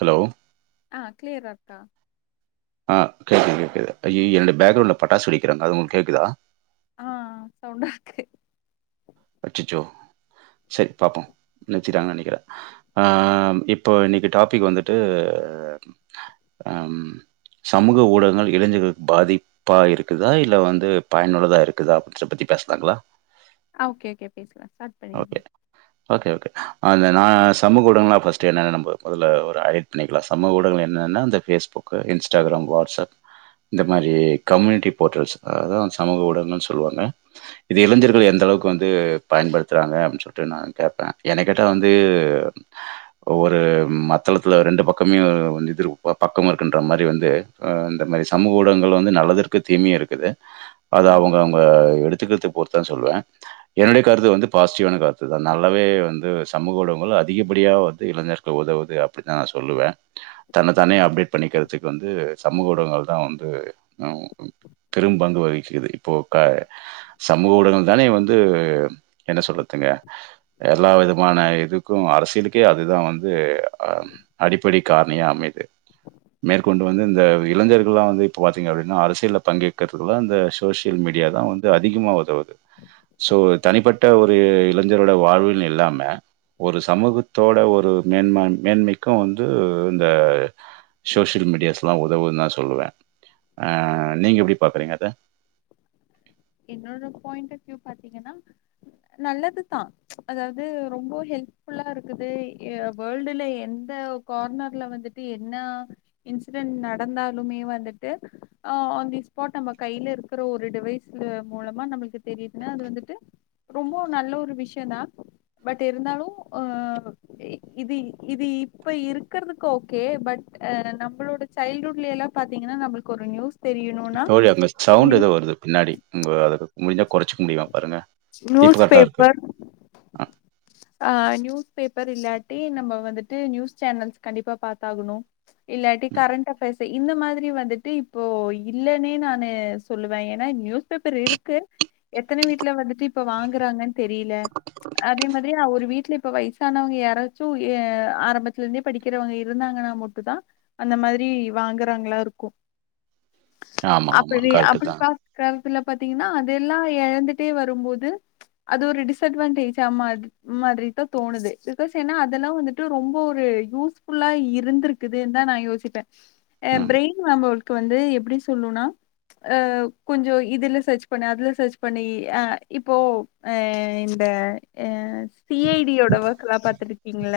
Hello அ கிளியரக்கா ஆ கேக்குது கேக்குது ஐய்யய்ய இந்த பேக்ரவுண்ட்ல பட்டாசு வெடிக்கிறாங்க அது உன் கேக்குதா அ ஆ சவுண்டாக்கு அச்சிச்சோ செரி பாப்போம் நிறுத்திட்டாங்க நெனைக்கிற அ அ இப்போ இன்னிக்கி டாபிக் வந்துட்டு ம் சமூக ஊடங்கள் இளைஞர்களுக்கு பாதிப் பா இருக்குதா இல்ல வந்து பயனுள்ளதா இருக்குதா அப்டி [unintelligible] பத்தி பேசலாங்ளா ஆ ஓகே ஓகே பேசலா சார் ஓகே ஓகே ஓகே அந்த நா சமூக ஊடங்களா ஃபர்ஸ்ட்டு என்னென்ன நம்ப மொதல்ல ஒரு ஆயிர் பண்ணிக்லா சமூக ஊடகங்கள் என்னன்னா அந்த பேஸ்புக்கு இன்ஸ்டாகிராம் வாட்ஸ்அப் இந்த மாரி கம்யூனிட்டி போர்ட்டல்ஸ் அதா சமூக ஊடங்கள் சொல்வாங்க இது இளைஞர்கள் எந்த அளவுக்கு வந்து பயன்படுத் துறாங்க அப்டி சொல்ட்டு நா கேப்ப என்ன கேட்டா வந்து ஒவ்வொரு ம் மத்தளத்துல ரெண்டு பக்கம்மு இது பக்கம் இருக்குன்ற மாரி வந்து அ இந்த மாரி சமூக ஊடங்கள் வந்து நல்லதுருக்கு தீமயு இருக்குது அத கண்டிப் அவங்கவங்க எடுத்துக்கிற்துக் பொறுத் தா சொல்லுவ என்டுய கருத்து வந்து பாஸ்ட்டிவான கருத்துகள் நல்லாவே வந்து சமூக ஊடங்கள் அதிகப்படியா வந்து இளைஞர்களுக்கு உதவுது அப் டித்தா நா சொல்லுவ தன்ன தானே அப்டேட் பண்ணிக்க வச்சிக்க வந்து சமூக ஊடங்கள் தா வந்து அ பெரும் பங்கு வகிக்கிறது இப்போ பார் சமூக ஊடங்கள் தானே வந்து என்ன சொல்த்துங்க எல்லா விதமான இதுக்கும் அரசியலுக்கே அதுதா வந்து அ அடிப்படை கார்ணியா அமைய்து மேற்கொண்டு வந்து இந்த இளைஞர்கள்லா வந்து இப்ப பாத்தீங்க அப்டின்னா அரசியல்ல பங்கேற்கிறதுக்குல்லா இந்த சோசியல் மீடியா தா வந்து அதிகமா உதவுது சோ தனிப்பட் விட்டா ஒரு இளைஞர்ரோட வாழ்வில் இல்லாம ஒரு சமூகத்தோட ஒரு மேன்ம மேன்மைக்கு வந்து இந்த சோசியல் மீடியாஸ்லா உதவும் தா சொல்லுவ அ நீங்க எப்டி பாக்குறீங்க அத என்னோட பாயிண்ட் ஆஃப் வியூ பாத்தீங்ன்னா நல்லதுதா அதாவ்து ரொம்ப ஹெல்ப்ஃபுல்லா இருக்குது வேர்ல்டுல எந்த ஒர் கார்னர்ல வந்துட்டு என்ன இன்சிடென்ட் நடந்தாலுமே வந்துட்டு ஆ ஆன் தி ஸ்பாட்டு நம்ம கையில இருக்கிற ஒரு டிவைஸ்ல மூலமா நம்ளுக்கு தெரியுதுன்னா அது வந்துட்டு ரொம்ப நல்ல ஒரு விஷய தா பட்டு இருந்தாலு அ இது இது இப்ப இருக்கறதுக்கு ஓகே பட் அ நம்புளோட சைல்ட்ஹூட்ல்ல எல்லா பாத்தீங்கன்னா நம்முள்க்கு ஒரு நியூஸ் தெரியணுனா தோழி அங்க சவுண்ட்டு நியூ ஏதோ வருது பின்னாடி உங்க அதுக்கு முடிஞ்சா கொறச்சிக்க முடியுமா பாருங்க இப்ப நியூஸ் கரெக்டா இருக்கு பேப்பர் ஆ நியூஸ் பேப்பர் இல்லாட்டி நம்ம வந்துட்டு நியூஸ் சேனல்ஸ் கண்டிப்பா பாத்தாகணும் இல்லாட்டி கரண்ட் அஃப்பஸ் இந்த மாதிரி வந்துட்டு இப்போ இல்லன்னே நானு சொல்லுவே ஏன்னா நியூஸ் பேப்பர் இருக்கு எத்தன வீட்டுல வந்துட்டு இப்ப வாங்குறாங்கன்னு தெரியல அதே மா திரி ஒரு வீட்ல இப்ப வயசானவங்க யாராச்சும் எ ஆரம்பத்துல இருந்தே படிக்கிறவங்க இருந்தாங்கன்னா மட்டுதா அந்த மாதிரி வாங்குறாங்களா இருக்கு ஆமா ஆமா அப்படி கரெக்ட் அப்டி தான் பாத் அந்த காலத்துல பார்த்தீங்கன்னா அது எல்லா எழந்துட்டே வரும்போது அது ஒரு டிஸ்அடவான்டேஜமா அது மாதிரி தா தோணுது பிகாஸ் ஏன்னா அது எல்லா வந்துட்டு ரொம்ப ஒரு யூஸ்ஃ புல்லா இருந்திருக் குது தா நா யோசிப்ப [inaudible] ஆ பிரெயின் [unintelligible] வந்து எப்டி சொல்லுன்னா அ கொஞ்சோ இதுல சர்ச் பண்ணி அதுல சர்ச் பண்ணி அ இப்போ அ இந்த அ சி ஐ டி யோட ஒர்க்லா பாத்துருக்கீங்கள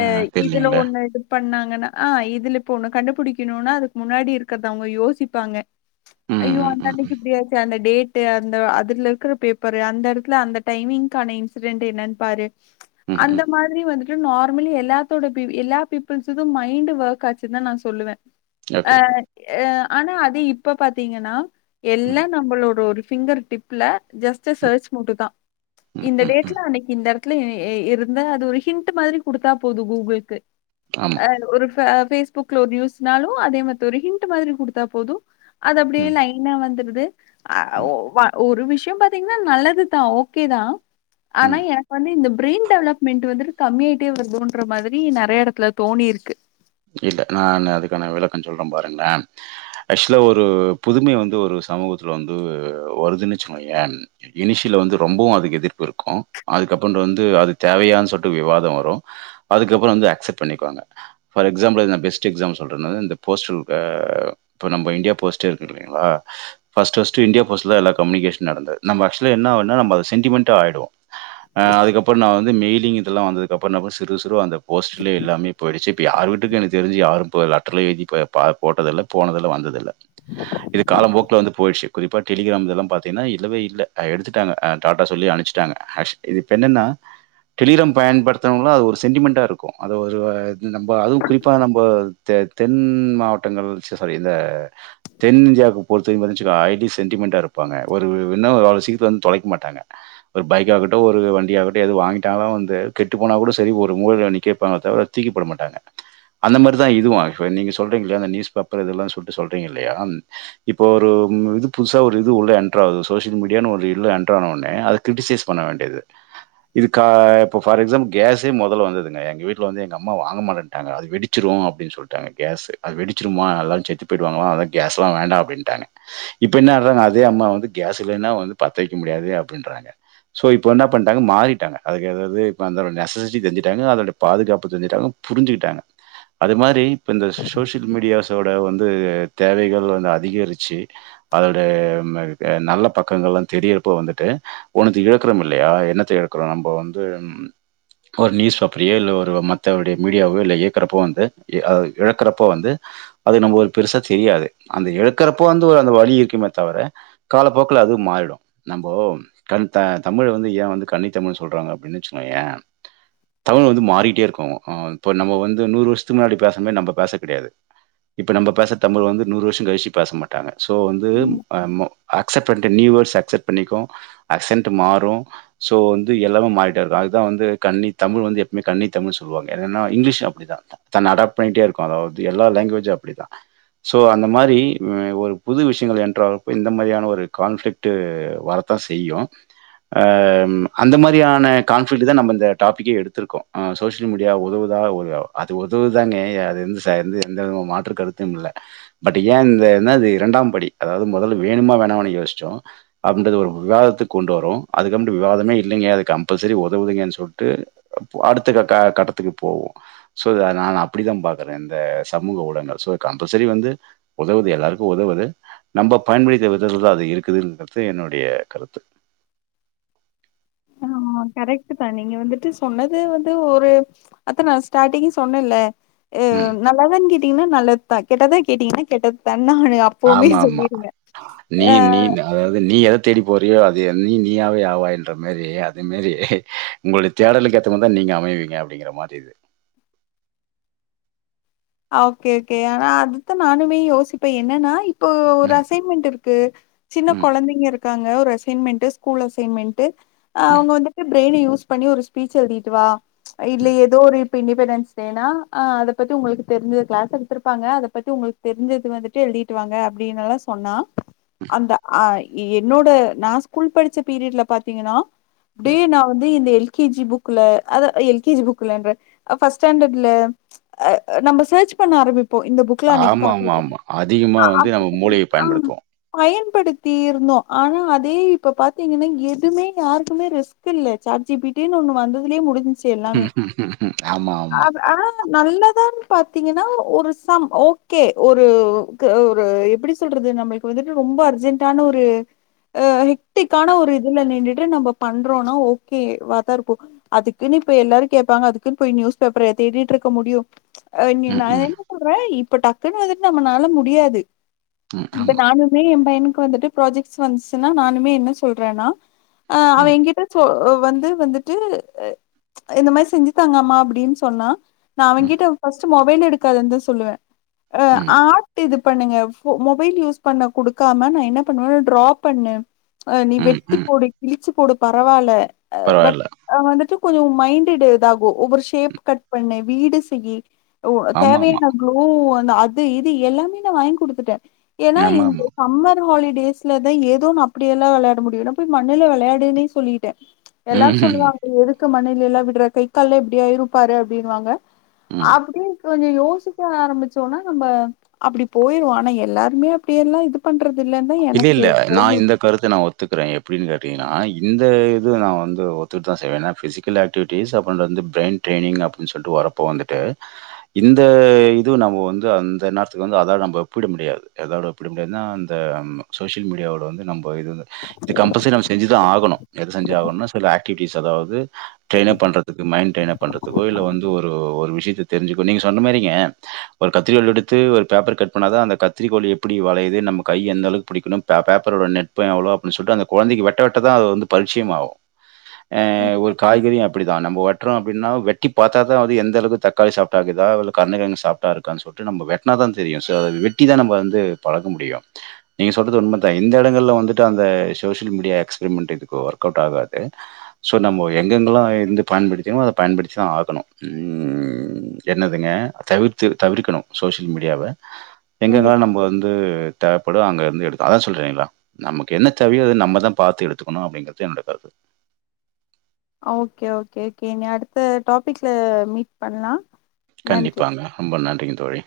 ஆ, அ இதுல தெரியலீங்களே ஒண்ணு எடுத் பண்ணாங்கன்னா ஆ இதுல இப்ப ஒன்னு கண்டுபிடிக்கணும்னா அதுக்கு முன்னாடி இருக்கறத அவங்க யோசிப்பாங்க ம் ஐயோ ம் அந்த ம் அன்னைக்கு இப்டியாச்சு அந்த டேட் டு அந்த அதுல இருக்கற பேப்பரு அந்த எடத்துல அந்த டைமிங்க்கான இன்சிடென்ட் என்னன் பாரு ம் அந்த ம் மா திரி வந்துட்டு நார்மலி எல்லாத்தோட பி எல்லா பீப்ள்ஸக்கு மைண்ட் ஒர்க் ஆச்சு தான் நா சொல்லுவே அ ஓகே ஓகே ம் அ ஆனா அது இப்ப பாத்தீங்கன்னா எல்லா ம் நம்மளோட ஒரு பிங்கர் டிப்ல ஜஸ்ட் ம் சர்ச் மட்டு தா ம் இந்த ம் டேட் ம். இந்த எடத்துல எ இருந்தா அது ஒரு ஹிண்ட் மாதிரி குடுத்தா போது கூகுல்க்கு ஆமா ஆ ஒரு பே பேஸ்புக்ல ஒரு யூஸ்னாலு அதே மத்தி ஒரு ஹிண்ட் மாதிரி குடுத்தா போது அது அப்டியே ம் லைனா வந்துருது அ ஒ ம் வ ஒரு விஷயோ பாத்தீங்கன்னா நல்லதுதா ஓகே தா ம் ஆனா எனக்கு வந்து இந்த பிரெயின் டெவலப்மெண்ட் வந்துட்டு கம்மியாயிட்டே வருதுன்ரோ மாதிரி நெறைய எடத்துல தோணிருக்கு இல்ல நா அதுக்கான விளக்கம் சொல்றே பாருங்களே ஆக்சுவலா ஒரு புதுமை வந்து ஒரு சமூகத்துல வந்து வருதுன்னுச்சுக்கேயே இனிஷியல வந்து ரொம்பவு அதுக்கு எதிர்ப்பு இருக்கு அதுக்கப்றோன்டு வந்து அது தேவையான்னு சொல்லிட்டு வந்து விவாத வரும் அதுக்கப்பற வந்து அக்செப்ட் பண்ணிக்குவாங்க ஃபர் எக்ஸாம்பிள் இது நா பெஸ்ட் எக்ஸாம்பிள் சொல்றே நா இந்த போஸ்டல் அ இப்ப நம்ம இந்தியா போஸ்டே இருக்கிங்ல்லைங்களா பஸ்ட் பஸ்ட் இந்தியா போஸ்டுல எல்ல கம்யுனிகேஷன் நடந்த நம்ம ஆக்சுவல என்னா நம்ம அ சென்டிமெண்ட ஆயிடுவோ அ அதுக்கப்றோ நா வந்து மெய்யில்ங் இதெல்லா வந்ததுக்கப்றோ சிறுக சிறுக அந்த போஸ்ட்லய எல்லாமே போயிடுச்சு இப்ப யார் வீட்டுக்கு எனக்கு தெரிஞ்சு யாரு போய் லெட்டர்ல எழுதி பா போட்டதில்ல போனதல்ல வந்ததில்ல இது காலம் போக்குல வந்து போயிடுச்சு குறிப்பா டெலிகிராம்ல்லா வந்து பாத்தீங்கன்னா இல்லவே இல்ல எடுத்துட்டாங்க டாட்டா சொல்லி அனுப்புச் டாங்க [unintelligible] இது இப்ப என்னன்னா டெலிகிராம் பயன்படுத்தனவங்கலா அது ஒரு சென்டிமெண்டா இருக்கு அது ஒரு நம்ம அதுவும் குறிப்பா நம்ம தெ தென் மாவட்டங்கள் ச சாரி இந்த தென் இந்தியாவுக்கு பொறுத்த வரைக்கும் பாத்தீங்ச்சுகோ சென்டிமெண்ட்டா இருப்பாங்க ஒரு இன்னும் அவள சீக்கிரத்ல வந்து தொலைக்க மாட்டாங்க ஒரு பைக்க ஆகட்டு ஒரு வண்டியாகட்டு எது வாங்கிட்டாங்காலா வந்து கெட்டு போனா கூட சரி ஒரு மூலைல நிக்க வைப்பங்க தவிர தூக்கிப்போட மாட் டாங்க அந்த மாரிதா இதுவு இப்ப நீங்க சொல்றீங்கள நியூஸ் பேப்பர்ல்லா சொல்ல சொல்றீங்க இல்லையா இப்ப ஒரு இது புதுசா ஒரு இது உள்ள எண்டர் ஆகுது சோசியல் மீடியானு ஒரு இதுல எண்டர் ஆன உடனே அதுக் கிரிட்டிசைஸ் பண்ண வேண்டியது இதுக் கா இப்ப பார் எக்ஸாம்பிள் கேஸே முதல்ல வந்ததுங்க எங்க வீட்ல வந்து எங்க அம்மா வாங்க அத மாட்டேன்டாங்க அது வெடிச்சிரு அப்டின் சொல்ட்டாங்க கேஸு அது வெடிச்சிருமா எல்லாரு செத்து போயிடுவாங்களா அதா கேஸ்லா வேண்டா அப்டின்ட்டாங்க இப்ப என்ன அதாங்க அதே அம்மா வந்து கேஸ் இல்லன்னா வந்து பத்த வைக்க முடியாது அப்டின்றாங்க ஸோ இப்போ என்ன பண்ட்டாங்க மாறிட்டாங்க அதுக்கு எதாவ்து இது அந்தவ நெஸசிட்டி செஞ்சுட்டாங்க அதோட பாதுகாப்பு தெஞ்சிட்டாங்க புரிஞ்சுகிட்டாங்க அது மாரி இப்ப இந்த சோசியல் மீடியா சோ ல வந்து தேவைகள் வந்து அதிகரிச்சி அதோடம இது நல்ல பக்கங்கள்லா தெரியிறப்போ வந்துட்டு ஒன்னுத்த இழக்குறோமில்லையா என்னத்த இழக்குறோ நம்ப வந்து ம் ஒரு நியூஸ் பேப்பரையோ இல்ல ஒருவ மத்தவடைய மீடியாவோ இல்ல இயக்குறப்போ வந்து இ அ இழக்கறப்போ வந்து அது நம்ம ஒரு பெருசா தெரியாது அந்த இழக்கிறப்போ வந்து ஒரு அந்த வழி இருக்குமே தவர காலப்போக்குல அதூ மாறிடு நம்போ கண் த தமிழ் வந்து ஏன் வந்து கண்ணித்தமிழ்ன் சொல்றாங்க அப்டின்னு வச்சுக்கோயே தமிழ் வந்து மாறிட்டே இருக்கோ ஆ இப்ப நம்மோ வந்து நூறு வருஷத்துக்கு முன்னாடி பேச மாரி நம்ம பேச கெடையாது இப்ப நம்ப பேச தமிழ் வந்து நூறு வருஷோ கழிச்சு பேச மாட்டாங்க சோ வந்து ம். அம்மோ அக்செப்ட் பண்ட்டு நியூ வேர்ட்ஸ் அக்செப்ட் பண்ணிக்கொ அக்சென்டூ மாறூ சோ வந்து எல்லாமே மாறிட்டே இருக்கூ அதுக்குதா வந்து கன்னி தமிழ் வந்து எப்பவுமே கண்ணி தமிழ் சொல்வாங்க என்னனா இங்கிலீஷ் அப்டி தா இருக்கூ தன்ன அடாப்ட் பண்ட்டே இருக்கூ அதாவ்து எல்லா லாங்குவேஜு அப்டிதா சோ அந்த மாரி ம ஒரு புது விஷியங்கள் ஏன்ற வரப்ப இந்த மாரியான ஒரு கான்ஃபிளிக் ட்டு வரத்தா செய்யு அ ம் அந்த மாரியான கான்ஃபிளிக்ட் தா நம்ம இந்த டாபிக்க எடுத்துருக்கோ ஆ சோசியல் மீடியா உதவுதா உதா அது உதவுதாங்க அது எந்த ச எந் எந்த விதமா மாற்று கருத்தும் இல்ல பட் ஏ இந்த என்ன அது இரண்டாம் படி அதாவ்து மொதல்ல வேணுமா வேணாமான்னு யோசிச்சோ அப்டின்றது ஒரு விவாதத்துக்கு கொண்டு வரு அதுகம்டு விவாதமே இல்லைங்க அது கம்பெல்சரி உதவுதுங்கன் சொல்ட்டு பு அடுத்த கட்ட கட்டத்துக்கு போவோ சோ இத நா நான் அப்புடிதா பாக்குறே இந்த சமூக ஊடங்கள் சோ கம்பல்சரி வந்து உதவுது எல்லாருக்கூ உதவுது நம்ம பயன்படுத்தி விததுதா அது இருக்குதுங்கறது என்னுடைய கருத்து ஆ ஆ கரெக்ட்டு தா நீங்க வந்துட்டு சொன்னது வந்து ஒரு அது நா ஸ்டார்டிங்க் சொன்னல்ல அ ம் நல்லதான் கேட்டீங்கன்னா நல்லத்துதா கெட்டதா கேட்டீங்கன்னா கெட்டத்தானா எடி அப் போமே சொல்லிருந்த ஆ அதாவ்து நீ எத தேடி போறியோ அதே நீ நீயாவே ஆவாய்ன்ற மேரி அத மேரி உங்களுடைய தேடலுக்கேத்த மாரி த நீங்க அமைவீங்க அப்டிங்கிற மாறி இது ஓக்கே ஓக்கே ஆனா அதுத்தா நானுமே யோசிப்பே என்னன்னா இ ப்போ ஒரு ம் அசைன்மெண்ட் இருக்கு சின்ன ம் கொழந்தைங்க இரு க்காங்க ஒரு‌ அசைமெண்டு ஸ்கூல் அசைமெண்டு ஆ ம் அவங்க வந்துட்டு ப்ரெய்ன யூஸ் பண்ணி ஒரு ஸ்பீச் எழுதிட்டு வா இல்ல ம் ஏதோ ஒரு இப்ப இண்டிபெண்டன்ஸ் டேனா ஆ அத பத்தி உங்களுக்கு தெரிஞ்சது க்ளாஸ் எடுத்துருப்பாங்க அத பத்தி உங்களுக்கு தெரிஞ்சது வந்துட்டு எழுதிட்டுவாங்க அப்டின்னெல்லா சொன்னா அந்த ஆ இ என்னோட நா ஸ்கூல் படிச்ச பீரியட்ல பாத்தீங்கன்னா டே ம் நா வந்து இந்த எல் கே ஜி புக்ல அத அ எல் கே ஜி புக்லன்ற அ பஸ்ட் ஸ்டண்டட்ல அ அ நம்ம செர்ச் பண்ண ஆரம்பிப்போ இந்த புக்ல அன்னைக்கு ஆமா ஆமா பாத்தோமே ஆமா அதிகமா ஆ வந்து நம்ம அப்டி மூளையை [inaudible] ஆ பயன்படுத்துவோம் பயன்படுத்தி இருந்தோ ஆனா அதே இப்ப பாத்தீங்கன்னா எதுமே நாருக்குமே ரிஸ் கில்ல சாட் ஜீ பி டி ன்னு ஒன்னு வந்ததுலே முடிஞ் ஆமா ஆமா நல்லாதா பாத்தீங்கன்னா ஒரு சம் ஓகே ஒரு ஒரு எப்டி சொல்றது நம்ம இப்ப வந்துட்டு ரொம்ப அர்ஜென்ட்டான ஒரு அ ஹெக்டிக்கான ஒரு இதுல நின்டுட்டு நம்ம பண்றோனா ஓகே வாத்தார் அதுக்குன்னு இப்ப எல்லாரு கேட்பாங்க அதுக்குன்னு போய் நியூஸ் பேப்பரையா தேடிட்டு இருக்க முடியு நீ ம் நா ம் என்ன சொல்றே இப்ப டக்குன்னு வந்துட்டு நம்மனால முடியாது ம் இப்ப ஆமா நானு னுமே எயே பையனுக்கு வந்துட்டு ப்ராஜெக்ட் வந்துச்சின்னா நானுமே என்ன சொல்றேன்னா ஆ அவ ம் எங்கிட்ட சொ வந்து வந்துட்டு ட்டு இந்த மாரி செஞ்சி தாங்கமா அப்டின்னு சொன்னா நா ம் அவகிட்ட ஃபர்ஸ்ட் மொபைல் எடுக்காது தா சொல்லுவே ஆ ம் பண்ட்டு இது பண்ணுங்க ஃபோ மொபைல் யூஸ் பண்ண குடுக்காம நா என்ன பண்ணுவே ட்ரா பண்ணு அ நீ ம், வெட்டி ம். போடு கிழிச்சி போடு பரவால்ல பட் பரவால்ல. அ வந்துட்டு கொஞ்சோ மைண்ட் இதாகு ஒவ்வொரு ஷேப் கட் பண்ணு வீடு செய்யி ஆமாமா. தேவையான குளூ அந்த அது இது எல்லாமே நான் வாங்கி குடுத்துட்டே ஏன்னா இந்த ஆமாமா. சம்மர் ஹாலிடேஸ்லதா ஏதோன்னு அப்டியெல்லா விளையாட முடியில போய் மண்ணுல விளையாடுன்னே சொல்லிட்டே எல்லாரு ம்ஹ்ம். சொல்லுவாங்க எதுக்கு மண்ணுலல்லா விட்ற கைக்கால்ல எப்டி ஆயிருப்பாரு அப்டின்‌னுவாங்க ம். அப்டியே கொஞ்சோ யோசிக்க ஆரம்பிச்சோன்னா நம்ம அப்டி போயிரு ஆனா எல்லாருமே அப்டிய எல்லா இது பண்றது இல்லன்தா எனக்கு தோணு கருத்து நா ஒத்துக்குறே எப்டின்னு கேட்டீங்கன்னா இந்த இது நா வந்து ஒத்துக்கிட்டு தா செய்வே என்னா பிசிக்கல் ஆகி ஆக்டிவிட்டிஸ் அப்றோ இந்த வந்து பிரைன் ட்ரைனிங் அப்டின் சொல்லிட்டு வரப்ப வந்துட்டு இந்த இது நம்ம வந்து அந்த நேரத்துக்கு வந்து அத நம்ம ஒப்பிட முடியாது எதோட ஒப்பிட முடியாதுன்னா அந்த ஆமா சோசியல் மீடியாவோட வந்து நம்ம இது வந்து இது கம்பல்சரி நம்ம செஞ்சி ஆகணு எது செஞ்சி ஆகணும்னா சில ஆக்டிவிட்டிஸ் அதாது ட்ரெயினப் பண்றதுக்கு மைண்ட் ட்ரெய்ன் அப் பண்றதுக்கோ இல்ல வந்து ஒரு விஷயத்த தெரிஞ்சுக்கோ நீங்க சொன்ன மாரிங்க ஒரு கத்திரிக்கோல் எடுத்து ஒரு பேப்பர் கட் பண்ணாத அந்த கத்திரிக்கோல் எப்டி வளையுது நம்ம கை எந்த அளவுக் புடிக்கணும் பேப் பேப்பரோட நெட் பே எவ்ளோ அந்த கொழந்தைக்கு வெட்ட வெட்ட தா பரீட்சையம் ஆகு ஆ கண்டிப்பா ஒருக் காய்கறியு அப்டி தா நம்போ வெட்டிறோ அப்டின்னா வெட்டி பாத்தா அது எந்தளவுக்கு தக்காளி சாஃப்டாக்குதா இல்ல கர்ணகெழங்கு சாஃப் ப்டா இருக்கான்னு சொல்லிட்டு நம்ம வெட்னாதா தெரியு சோ அத வெட்டிதா நம்ம வந்து பழக முடியு நீங்க சொல்றது உண்ம தா இந்த எடங்கள்ல வந்துட்டு அந்த சோஷியல் மீடியா எக்ஸ்பெரிமெண்ட் இதுக்கு ஒர்க் அவுட் ஆகாது சோ நம்ம எங்கெங்கல்லா இருந்து பயன்படுத்திமோ அத பயன்படுத்திதா ம் என்னதுங்க தவிர்த்து தவிர்க்கணு சோசியல் மீடியாவ எங்கெல்லா கண்டிப்பா நம்ம வந்து தேவைப்படு அங்க வந்து எடுக்க அதா சொல்றே இல்லைங்ளா நமக்கு என்ன தேவையோ அது நம்மதா பாத்து எடுத்துகனு அப்டிங்கிறது என்னோட கருத்து ஓகே ஓகே கேமி அடுத்த டாப்பிக்ல மீட் பண்ணலா கண்டிப்பாங்க ரொம்ப நன்றிங்க தோழி